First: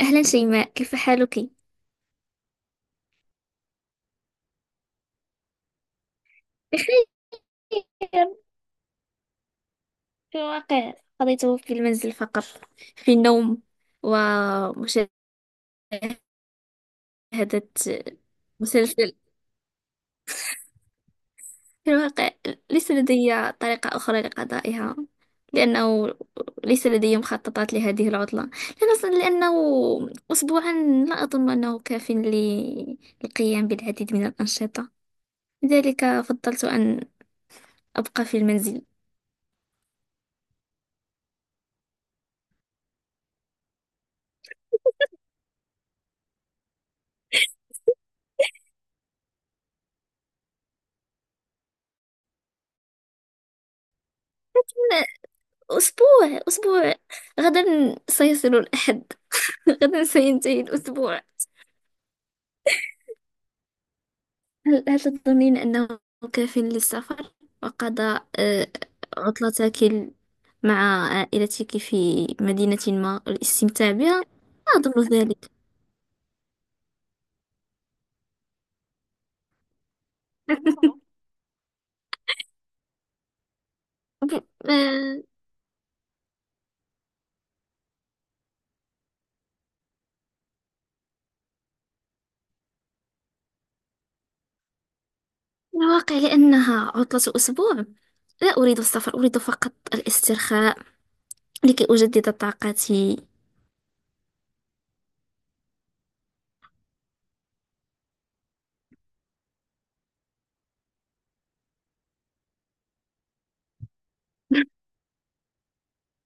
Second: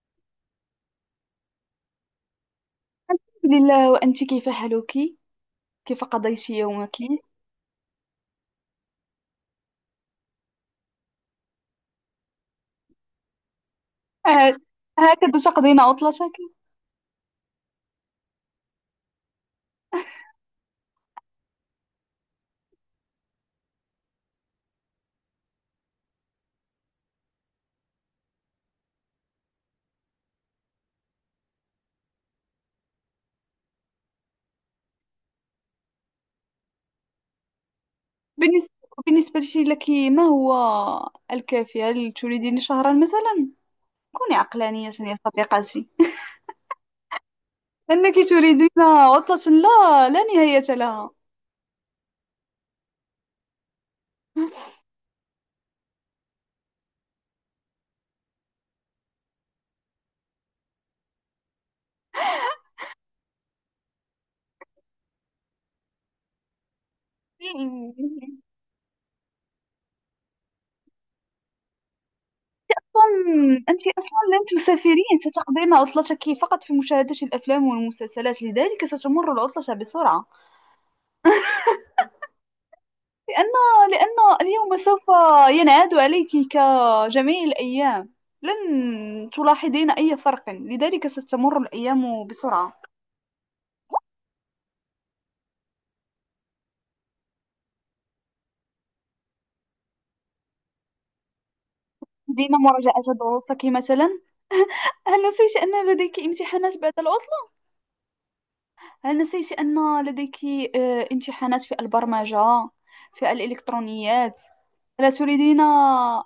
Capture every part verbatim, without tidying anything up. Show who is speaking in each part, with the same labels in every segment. Speaker 1: أهلا شيماء، كيف حالك؟
Speaker 2: الحمد لله، وأنت كيف حالك؟ كيف قضيت يومك؟
Speaker 1: بخير. في الواقع قضيته في المنزل فقط، في النوم
Speaker 2: آه،
Speaker 1: ومشاهدة
Speaker 2: هكذا تقضين عطلتك؟
Speaker 1: مسلسل. في الواقع ليس لدي طريقة أخرى لقضائها، لأنه ليس لدي مخططات لهذه العطلة. لأن- لأنه أسبوعا، لا أظن أنه كاف للقيام بالعديد من الأنشطة، لذلك فضلت أن أبقى في
Speaker 2: بالنسبة
Speaker 1: المنزل.
Speaker 2: بالنسبة لك ما هو الكافي؟ هل تريدين شهرا مثلا؟ كوني عقلانية يا صديقتي أنك تريدين عطلة لا لا نهاية لها.
Speaker 1: أسبوع أسبوع، غدا سيصل الأحد. غدا سينتهي الأسبوع. هل, هل تظنين أنه كاف للسفر وقضاء آه، عطلتك ال- مع عائلتك في مدينة ما
Speaker 2: أصلاً أنت
Speaker 1: والاستمتاع
Speaker 2: أصلا
Speaker 1: بها؟
Speaker 2: لن
Speaker 1: لا أظن
Speaker 2: تسافرين،
Speaker 1: ذلك.
Speaker 2: ستقضين عطلتك فقط في مشاهدة الأفلام والمسلسلات، لذلك ستمر العطلة بسرعة. لأن
Speaker 1: ب-
Speaker 2: لأن اليوم سوف
Speaker 1: آه،
Speaker 2: ينعاد عليك كجميع الأيام، لن تلاحظين أي فرق، لذلك ستمر الأيام بسرعة.
Speaker 1: من الواقع، لأنها عطلة أسبوع. لا أريد السفر، أريد فقط الاسترخاء لكي أجدد
Speaker 2: دين مراجعة
Speaker 1: طاقتي.
Speaker 2: دروسك مثلا، هل نسيت أن لديك امتحانات بعد العطلة؟ هل نسيت أن لديك آه، امتحانات في البرمجة، في الإلكترونيات؟ ألا تريدين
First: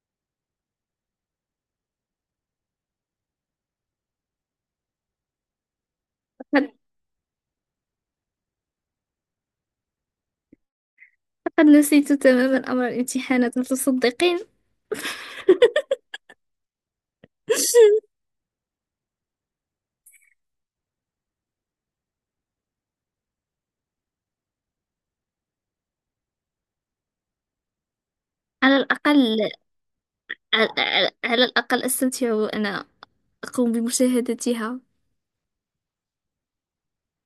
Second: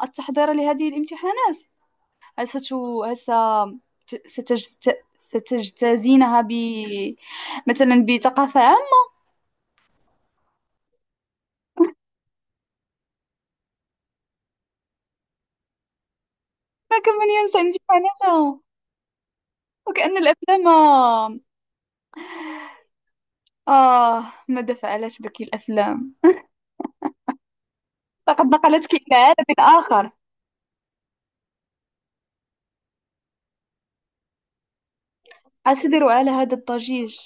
Speaker 2: التحضير لهذه الامتحانات؟ هل ست... هل ست- ستجت... ستجتازينها ب... مثلا بثقافة
Speaker 1: لقد لقد نسيت تماما أمر الامتحانات، هل تصدقين؟
Speaker 2: ما كان من ينسى إن جفانته. وكأن الأفلام آه آه، ماذا فعلت بك الأفلام، لقد
Speaker 1: على
Speaker 2: نقلتك إلى
Speaker 1: الأقل،
Speaker 2: عالم آخر.
Speaker 1: على, على على الأقل أستمتع وأنا أقوم بمشاهدتها.
Speaker 2: هل تدير على هذا الضجيج،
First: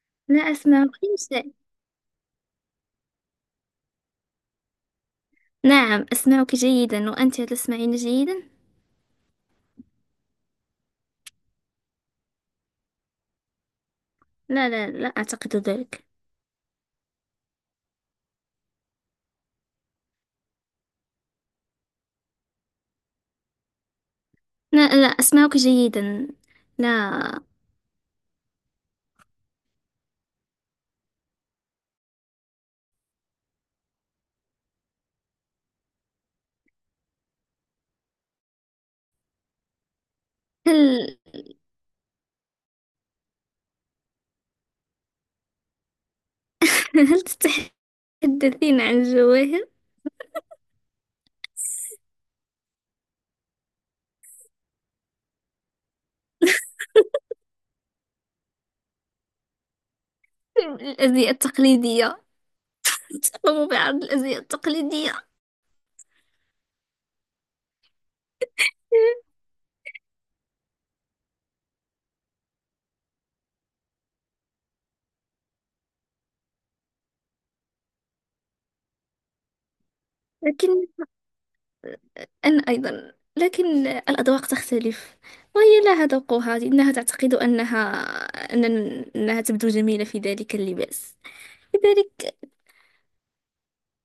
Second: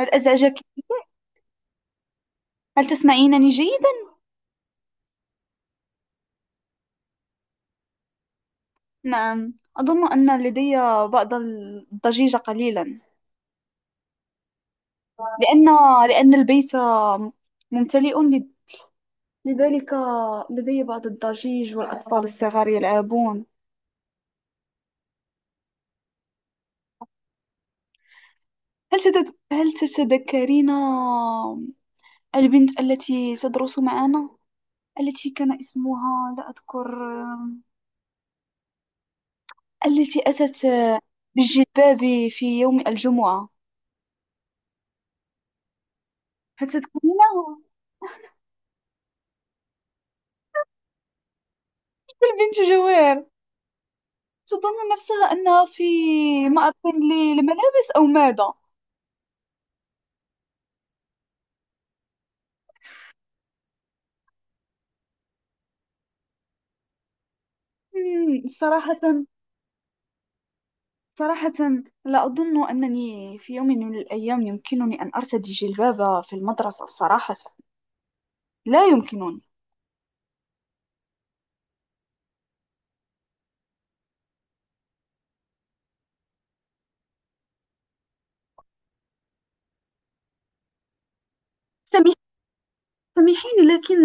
Speaker 2: هل
Speaker 1: لا
Speaker 2: أزعجك؟
Speaker 1: أسمعك شيء.
Speaker 2: هل تسمعينني جيدا؟
Speaker 1: نعم أسمعك جيدا، وأنت تسمعين جيدا؟
Speaker 2: نعم أظن أن لدي بعض الضجيج قليلا،
Speaker 1: لا، لا، لا أعتقد
Speaker 2: لأن
Speaker 1: ذلك.
Speaker 2: لأن البيت ممتلئ، لذلك لدي بعض الضجيج والأطفال الصغار يلعبون.
Speaker 1: لا، لا أسمعك جيدا. لا.
Speaker 2: هل تت... هل تتذكرين البنت التي تدرس معنا، التي كان اسمها لا أذكر، التي أتت
Speaker 1: هل
Speaker 2: بالجلباب في يوم الجمعة؟ هل
Speaker 1: هل
Speaker 2: تذكرينها؟
Speaker 1: تتحدثين عن الجواهر؟
Speaker 2: البنت جوير، تظن نفسها أنها في معرض للملابس أو ماذا؟
Speaker 1: الأزياء التقليدية، تقوم بعرض الأزياء التقليدية.
Speaker 2: مم، صراحة، صراحة لا أظن أنني في يوم من الأيام يمكنني أن أرتدي جلباب في المدرسة. صراحة لا يمكنني.
Speaker 1: لكن أنا أيضا، لكن الأذواق تختلف، وهي لها ذوقها. إنها تعتقد أنها أن أنها تبدو جميلة في ذلك اللباس.
Speaker 2: سمير
Speaker 1: لذلك.
Speaker 2: سميحين، لكن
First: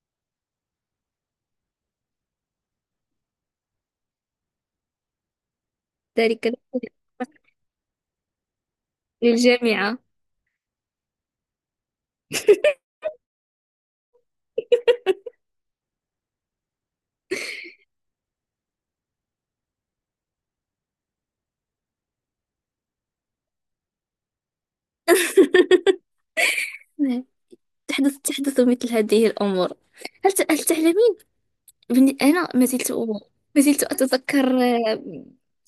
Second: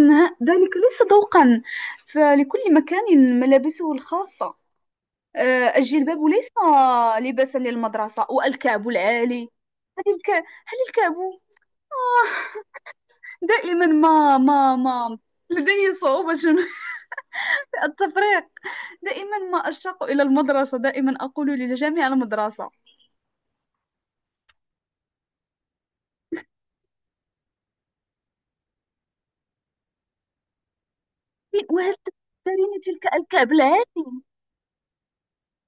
Speaker 2: ذلك ليس ذوقا، فلكل مكان ملابسه الخاصة. آه، الجلباب
Speaker 1: ذلك
Speaker 2: ليس لباسا للمدرسة، والكعب العالي.
Speaker 1: للجامعة.
Speaker 2: هل الك... هل الكعب آه، دائما ما ما ما لدي صعوبة في التفريق. دائما ما أشتاق إلى المدرسة، دائما أقول للجميع المدرسة.
Speaker 1: نعم، تحدث تحدث مثل هذه الأمور. هل ت- هل تعلمين؟
Speaker 2: وهل
Speaker 1: بن- أنا ما
Speaker 2: تذكرين
Speaker 1: زلت،
Speaker 2: تلك الكعب
Speaker 1: ما زلت
Speaker 2: العالي
Speaker 1: أتذكر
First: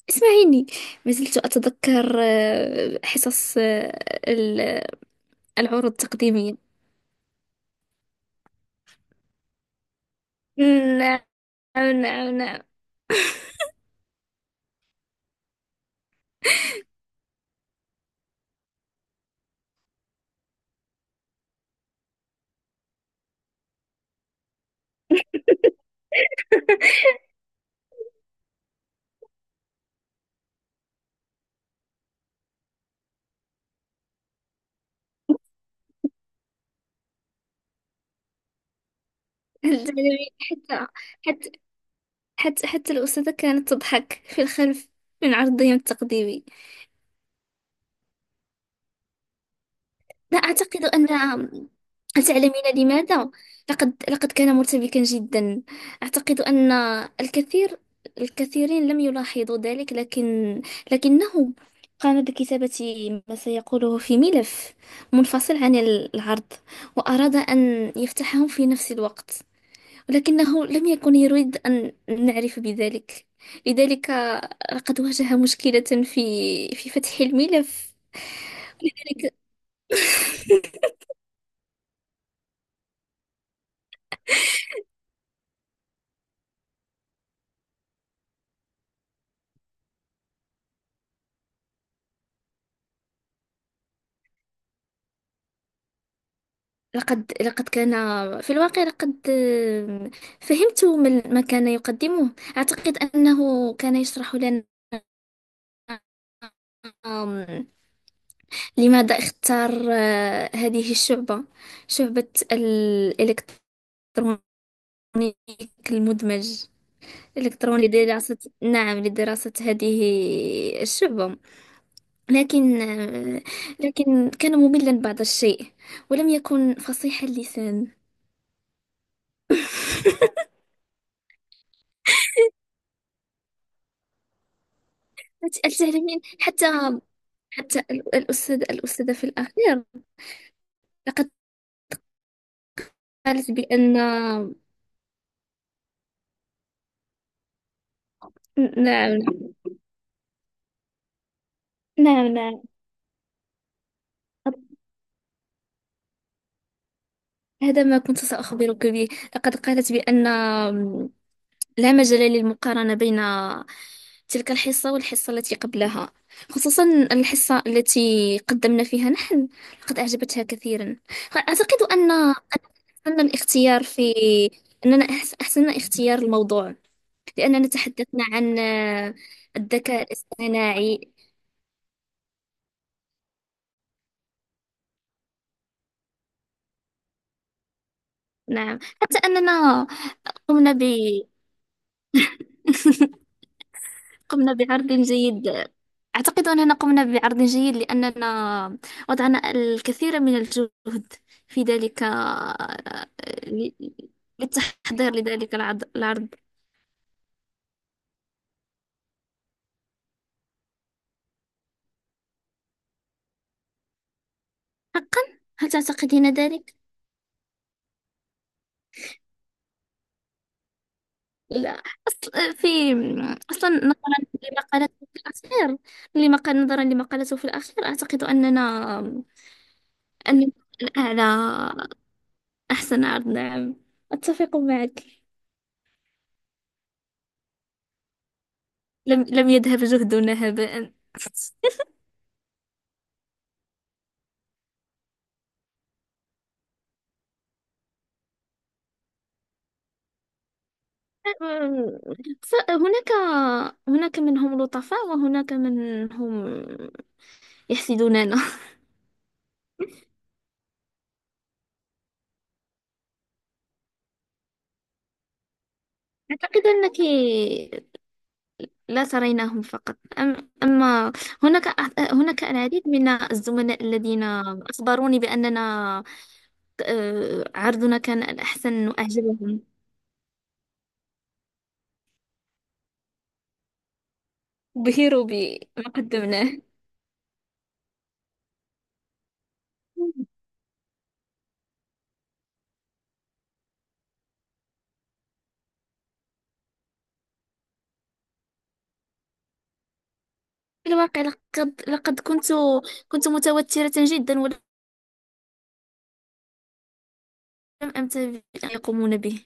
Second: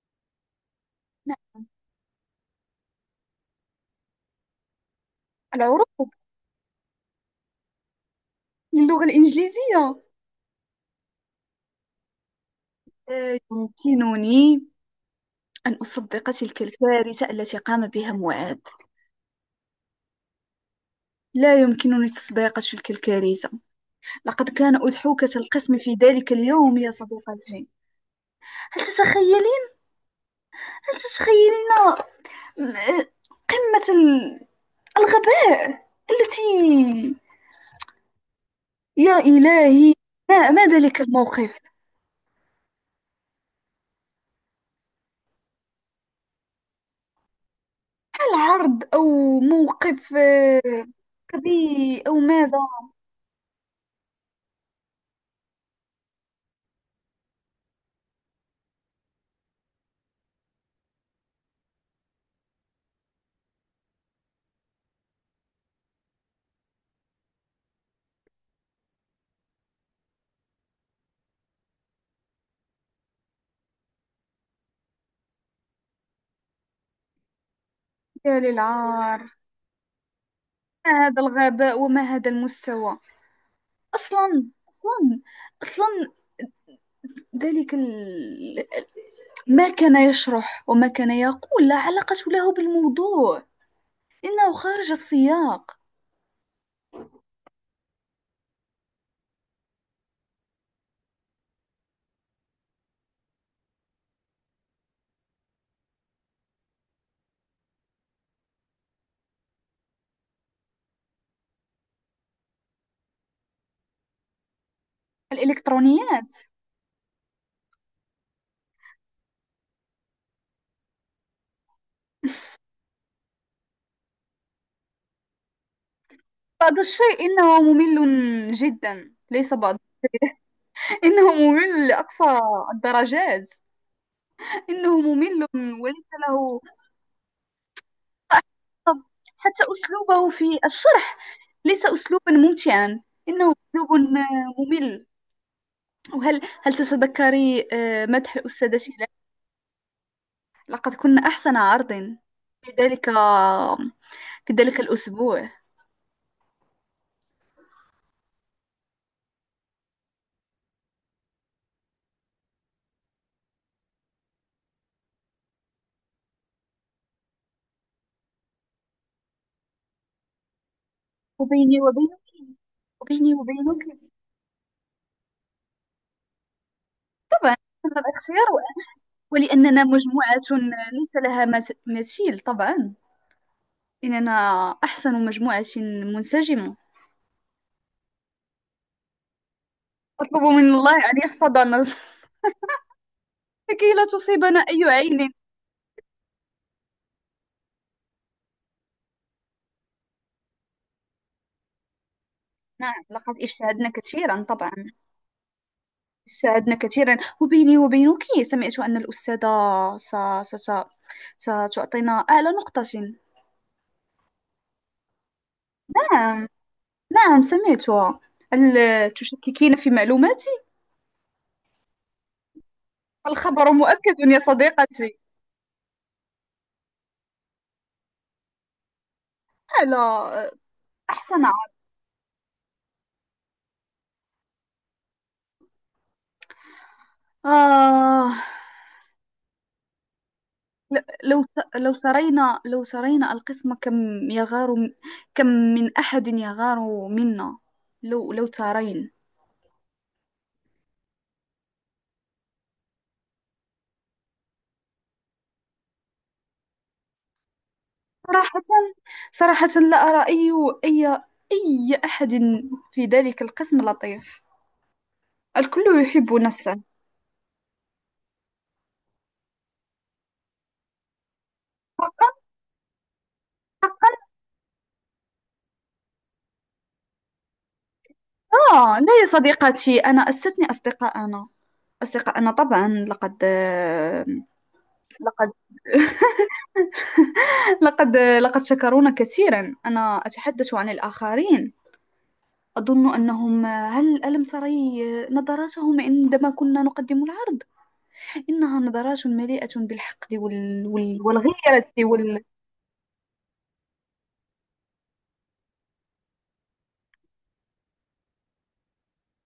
Speaker 1: اسمعيني، ما
Speaker 2: مع
Speaker 1: زلت أتذكر حصص العروض
Speaker 2: العروض
Speaker 1: التقديمية.
Speaker 2: للغة الإنجليزية؟
Speaker 1: نعم، نعم، نعم.
Speaker 2: آه، يمكنني أن أصدق تلك الكارثة التي قام بها معاذ، لا يمكنني تصديق تلك الكارثة. لقد كان أضحوكة القسم في ذلك اليوم يا صديقتي. هل تتخيلين، هل تتخيلين م- قمة ال- الغباء التي، يا إلهي،
Speaker 1: جميل.
Speaker 2: ما ما
Speaker 1: حتى
Speaker 2: ذلك
Speaker 1: حتى
Speaker 2: الموقف.
Speaker 1: حتى حتى الأستاذة كانت تضحك في الخلف من عرضهم التقديمي.
Speaker 2: هل عرض أو موقف
Speaker 1: لا
Speaker 2: آه،
Speaker 1: أعتقد أن،
Speaker 2: قبيح أو
Speaker 1: هل تعلمين
Speaker 2: ماذا؟
Speaker 1: لماذا؟ لقد لقد كان مرتبكا جدا. أعتقد أن الكثير الكثيرين لم يلاحظوا ذلك، لكن لكنه قام بكتابة ما سيقوله في ملف منفصل عن العرض، وأراد أن يفتحه في نفس الوقت، ولكنه لم يكن يريد أن نعرف بذلك. لذلك لقد واجه مشكلة في في فتح الملف.
Speaker 2: يا للعار.
Speaker 1: لذلك
Speaker 2: ما هذا الغباء وما هذا المستوى؟ أصلا أصلا أصلا ذلك ال... ما كان يشرح وما كان يقول لا علاقة له بالموضوع، إنه خارج السياق.
Speaker 1: لقد لقد كان، في الواقع لقد آم، فهمت ما ال- ما كان يقدمه. أعتقد أنه كان يشرح لنا، آم، لماذا اختار آه، هذه الشعبة، شعبة الإلكترونيك
Speaker 2: الإلكترونيات.
Speaker 1: المدمج الإلكتروني لدراسة، نعم لدراسة هذه الشعبة. لكن لكن كان مملا بعض الشيء، ولم يكن
Speaker 2: بعض الشيء؟
Speaker 1: فصيح
Speaker 2: إنه
Speaker 1: اللسان.
Speaker 2: ممل جدا، ليس بعض. إنه ممل لأقصى الدرجات. إنه ممل
Speaker 1: أت-
Speaker 2: وليس
Speaker 1: أتعلمين،
Speaker 2: له.
Speaker 1: حتى حتى ال- الأستاذ
Speaker 2: طب
Speaker 1: الأستاذة في
Speaker 2: حتى
Speaker 1: الأخير
Speaker 2: أسلوبه في الشرح
Speaker 1: لقد
Speaker 2: ليس أسلوبا ممتعا، إنه
Speaker 1: قالت
Speaker 2: أسلوب
Speaker 1: بأن،
Speaker 2: ممل. وهل هل تتذكري آه، مدح الأستاذة شيلا؟
Speaker 1: نعم،
Speaker 2: لقد كنا أحسن عرض
Speaker 1: نعم، نعم،
Speaker 2: في ذلك، في ذلك الأسبوع.
Speaker 1: هذا ما كنت سأخبرك به. لقد قالت بأن لا مجال للمقارنة بين تلك الحصة والحصة التي قبلها، خصوصا الحصة التي قدمنا فيها نحن. لقد أعجبتها كثيرا.
Speaker 2: وبيني
Speaker 1: أعتقد أن أن
Speaker 2: وبينك
Speaker 1: أحسن
Speaker 2: وبيني وبينك
Speaker 1: الاختيار في أننا أحس- أحسننا اختيار الموضوع،
Speaker 2: طبعا
Speaker 1: لأننا
Speaker 2: هذا
Speaker 1: تحدثنا
Speaker 2: الاختيار،
Speaker 1: عن آه،
Speaker 2: ولأننا
Speaker 1: الذكاء
Speaker 2: مجموعة
Speaker 1: الاصطناعي.
Speaker 2: ليس لها مت- مثيل. طبعا إننا أحسن مجموعة منسجمة.
Speaker 1: نعم، حتى أننا
Speaker 2: أطلب
Speaker 1: قمنا
Speaker 2: من
Speaker 1: ب
Speaker 2: الله أن يحفظنا لكي لا
Speaker 1: قمنا
Speaker 2: تصيبنا أي
Speaker 1: بعرض
Speaker 2: عين.
Speaker 1: جيد. أعتقد أننا قمنا بعرض جيد لأننا وضعنا الكثير من الجهد في ذلك،
Speaker 2: نعم
Speaker 1: آه،
Speaker 2: لقد اجتهدنا كثيرا، طبعا
Speaker 1: للتحضير لذلك العض- العرض.
Speaker 2: اجتهدنا كثيرا. وبيني وبينك، سمعت أن الأستاذة س... س... س... ستعطينا أعلى نقطة.
Speaker 1: حقا؟ هل تعتقدين
Speaker 2: نعم،
Speaker 1: ذلك؟
Speaker 2: نعم سمعتها. هل تشككين في معلوماتي؟
Speaker 1: لا، أصل في أصلا
Speaker 2: الخبر
Speaker 1: نظرا
Speaker 2: مؤكد يا
Speaker 1: لمقالته
Speaker 2: صديقتي.
Speaker 1: في الأخير، لمقال نظرا لمقالته في الأخير أعتقد أننا
Speaker 2: آه، لا،
Speaker 1: أن الأعلى،
Speaker 2: أحسن.
Speaker 1: أحسن عرض. نعم، أتفق معك.
Speaker 2: آه،
Speaker 1: لم لم يذهب جهدنا هباء.
Speaker 2: ل- لو ت- لو سرينا لو سرينا القسم كم يغار م- كم من أحد يغار منا. لو لو ترين.
Speaker 1: ف- هناك هناك منهم لطفاء، وهناك منهم يحسدوننا.
Speaker 2: صراحة، صراحة لا أرى أي أي أي أحد في ذلك القسم لطيف، الكل يحب
Speaker 1: أعتقد
Speaker 2: نفسه.
Speaker 1: أنك لا تريناهم فقط، أم أما هناك، هناك العديد من الزملاء الذين أخبروني بأننا آه، عرضنا كان الأحسن،
Speaker 2: آه لا يا
Speaker 1: وأعجبهم،
Speaker 2: صديقتي، أنا أستثني أصدقاءنا. أصدقاءنا طبعا، لقد
Speaker 1: بهروا
Speaker 2: لقد
Speaker 1: بما قدمناه.
Speaker 2: لقد لقد شكرونا كثيرا. أنا أتحدث عن الآخرين. أظن أنهم، هل ألم تري نظراتهم عندما كنا نقدم العرض؟ إنها نظرات مليئة بالحقد وال...
Speaker 1: في
Speaker 2: وال...
Speaker 1: الواقع لقد
Speaker 2: والغيرة
Speaker 1: لقد
Speaker 2: وال...
Speaker 1: كنت، كنت متوترة جدا، ولم أنتبه أن يقومون به.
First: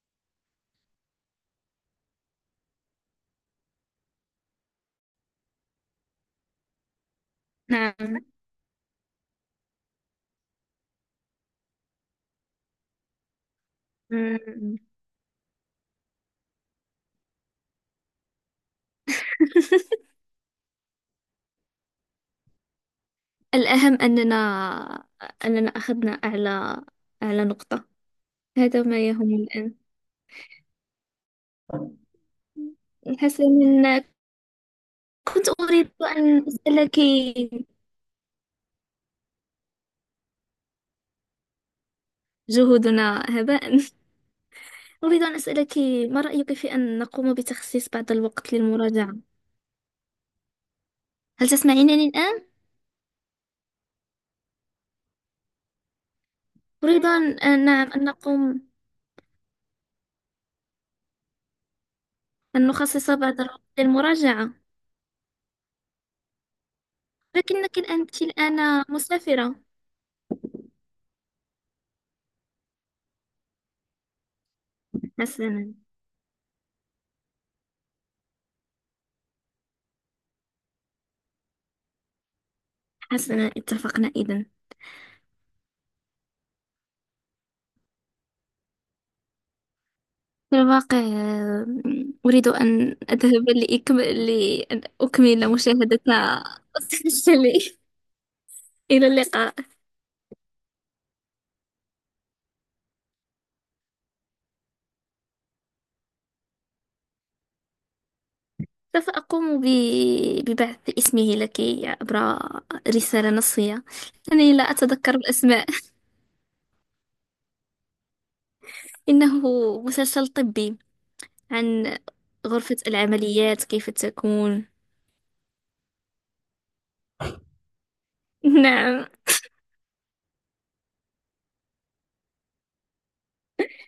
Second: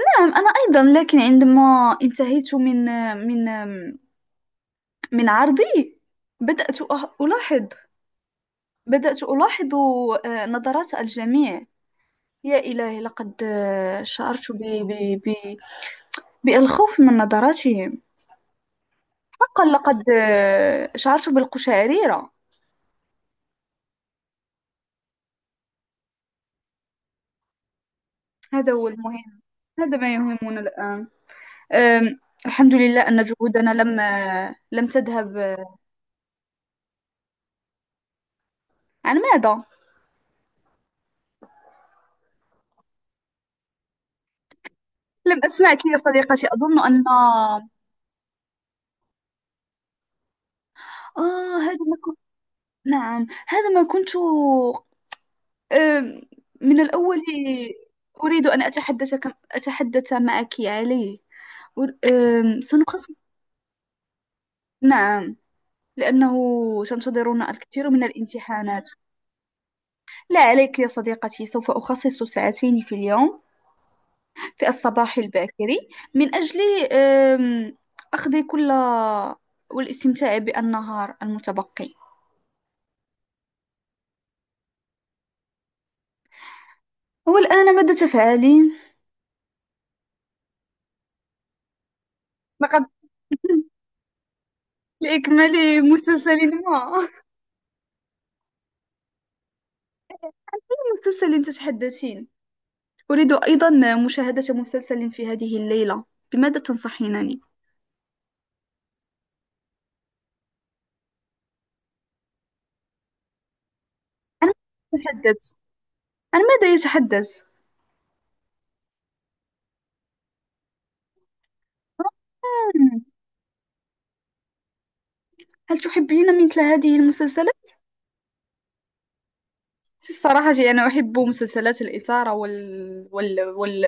Speaker 2: نعم أنا أيضا، لكن عندما انتهيت من من من عرضي، بدأت أه- ألاحظ، بدأت ألاحظ آه، نظرات الجميع. يا إلهي، لقد آه، شعرت ب...
Speaker 1: نعم.
Speaker 2: ب... ب... بالخوف من نظراتهم. حقا لقد آه، شعرت بالقشعريرة.
Speaker 1: الأهم أننا، أننا أخذنا أعلى، أعلى نقطة.
Speaker 2: هذا
Speaker 1: هذا
Speaker 2: هو
Speaker 1: ما يهم
Speaker 2: المهم.
Speaker 1: الآن.
Speaker 2: هذا ما يهمنا الآن. آم، الحمد لله أن جهودنا
Speaker 1: حسنا،
Speaker 2: لم آه، لم تذهب
Speaker 1: كنت
Speaker 2: آه،
Speaker 1: أريد أن أسألك،
Speaker 2: عن ماذا؟
Speaker 1: جهودنا هباء. أريد أن
Speaker 2: لم
Speaker 1: أسألك،
Speaker 2: أسمعك يا
Speaker 1: ما
Speaker 2: صديقتي،
Speaker 1: رأيك في
Speaker 2: أظن
Speaker 1: أن
Speaker 2: أن
Speaker 1: نقوم بتخصيص بعض الوقت للمراجعة؟ هل
Speaker 2: آه. هذا ما
Speaker 1: تسمعينني
Speaker 2: كنت،
Speaker 1: الآن؟
Speaker 2: نعم هذا ما كنت، آم، من
Speaker 1: أريد
Speaker 2: الأول
Speaker 1: أن أن- نعم أن
Speaker 2: أريد أن
Speaker 1: نقوم،
Speaker 2: أتحدث، أتحدث معك عليه. أر- آم،
Speaker 1: أن نخصص
Speaker 2: سنخصص.
Speaker 1: بعض الوقت للمراجعة.
Speaker 2: نعم لأنه سنتظرنا
Speaker 1: لكنك
Speaker 2: الكثير من
Speaker 1: أنت الآن
Speaker 2: الامتحانات.
Speaker 1: مسافرة.
Speaker 2: لا عليك يا صديقتي، سوف أخصص ساعتين في اليوم، في الصباح الباكر،
Speaker 1: حسنا.
Speaker 2: من أجل آم، أخذ كل، والاستمتاع بالنهار المتبقي.
Speaker 1: حسنا، اتفقنا إذا.
Speaker 2: والآن ماذا تفعلين؟
Speaker 1: في الواقع آه، أريد
Speaker 2: لقد
Speaker 1: أن أذهب لأكم... لأن أكمل
Speaker 2: لإكمال
Speaker 1: مشاهدة.
Speaker 2: مسلسل ما
Speaker 1: مسلسلي. إلى اللقاء.
Speaker 2: مسلسل تتحدثين. أريد أيضا مشاهدة مسلسل في هذه الليلة، بماذا تنصحينني؟
Speaker 1: سوف أقوم ب... ببعث اسمه لك عبر رسالة نصية،
Speaker 2: عن
Speaker 1: أنني لا
Speaker 2: ماذا
Speaker 1: أتذكر
Speaker 2: يتحدث؟
Speaker 1: الأسماء.
Speaker 2: عن ماذا يتحدث؟
Speaker 1: إنه مسلسل طبي عن غرفة
Speaker 2: آه.
Speaker 1: العمليات كيف تكون.
Speaker 2: هل تحبين مثل هذه المسلسلات؟
Speaker 1: نعم.
Speaker 2: الصراحة جي، أنا أحب مسلسلات الإثارة وال... وال... وال...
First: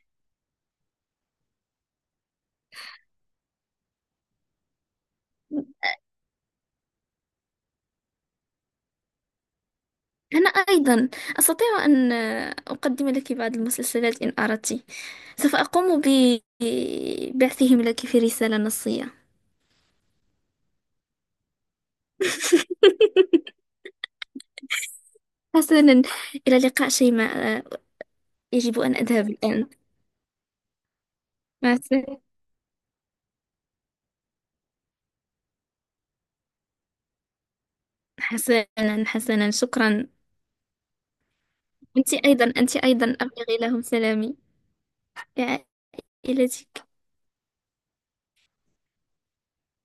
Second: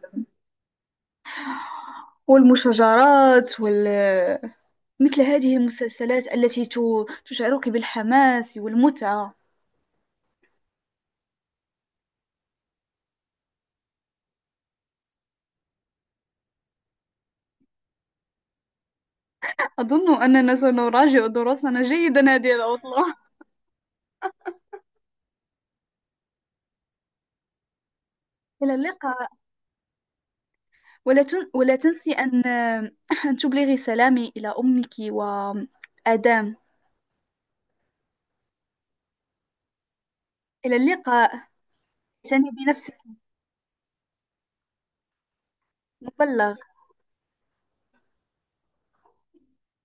Speaker 2: والمشاجرات وال... مثل هذه المسلسلات التي ت... تشعرك بالحماس والمتعة.
Speaker 1: أنا أيضا أستطيع أن أقدم لك بعض المسلسلات إن أردت، سوف أقوم ببعثهم لك في رسالة نصية.
Speaker 2: أظن أننا سنراجع دروسنا جيدا هذه العطلة.
Speaker 1: حسنا، إلى اللقاء شيماء،
Speaker 2: إلى
Speaker 1: يجب أن
Speaker 2: اللقاء.
Speaker 1: أذهب الآن.
Speaker 2: ولا, تن...
Speaker 1: مع
Speaker 2: ولا تنسي
Speaker 1: السلامة.
Speaker 2: أن... أن تبلغي سلامي إلى أمك وآدام.
Speaker 1: حسنا، حسنا، شكرا.
Speaker 2: إلى اللقاء،
Speaker 1: أنت أيضا
Speaker 2: اعتني
Speaker 1: أنت
Speaker 2: بنفسك.
Speaker 1: أيضا أبلغي لهم سلامي
Speaker 2: مبلغ.
Speaker 1: لعائلتك.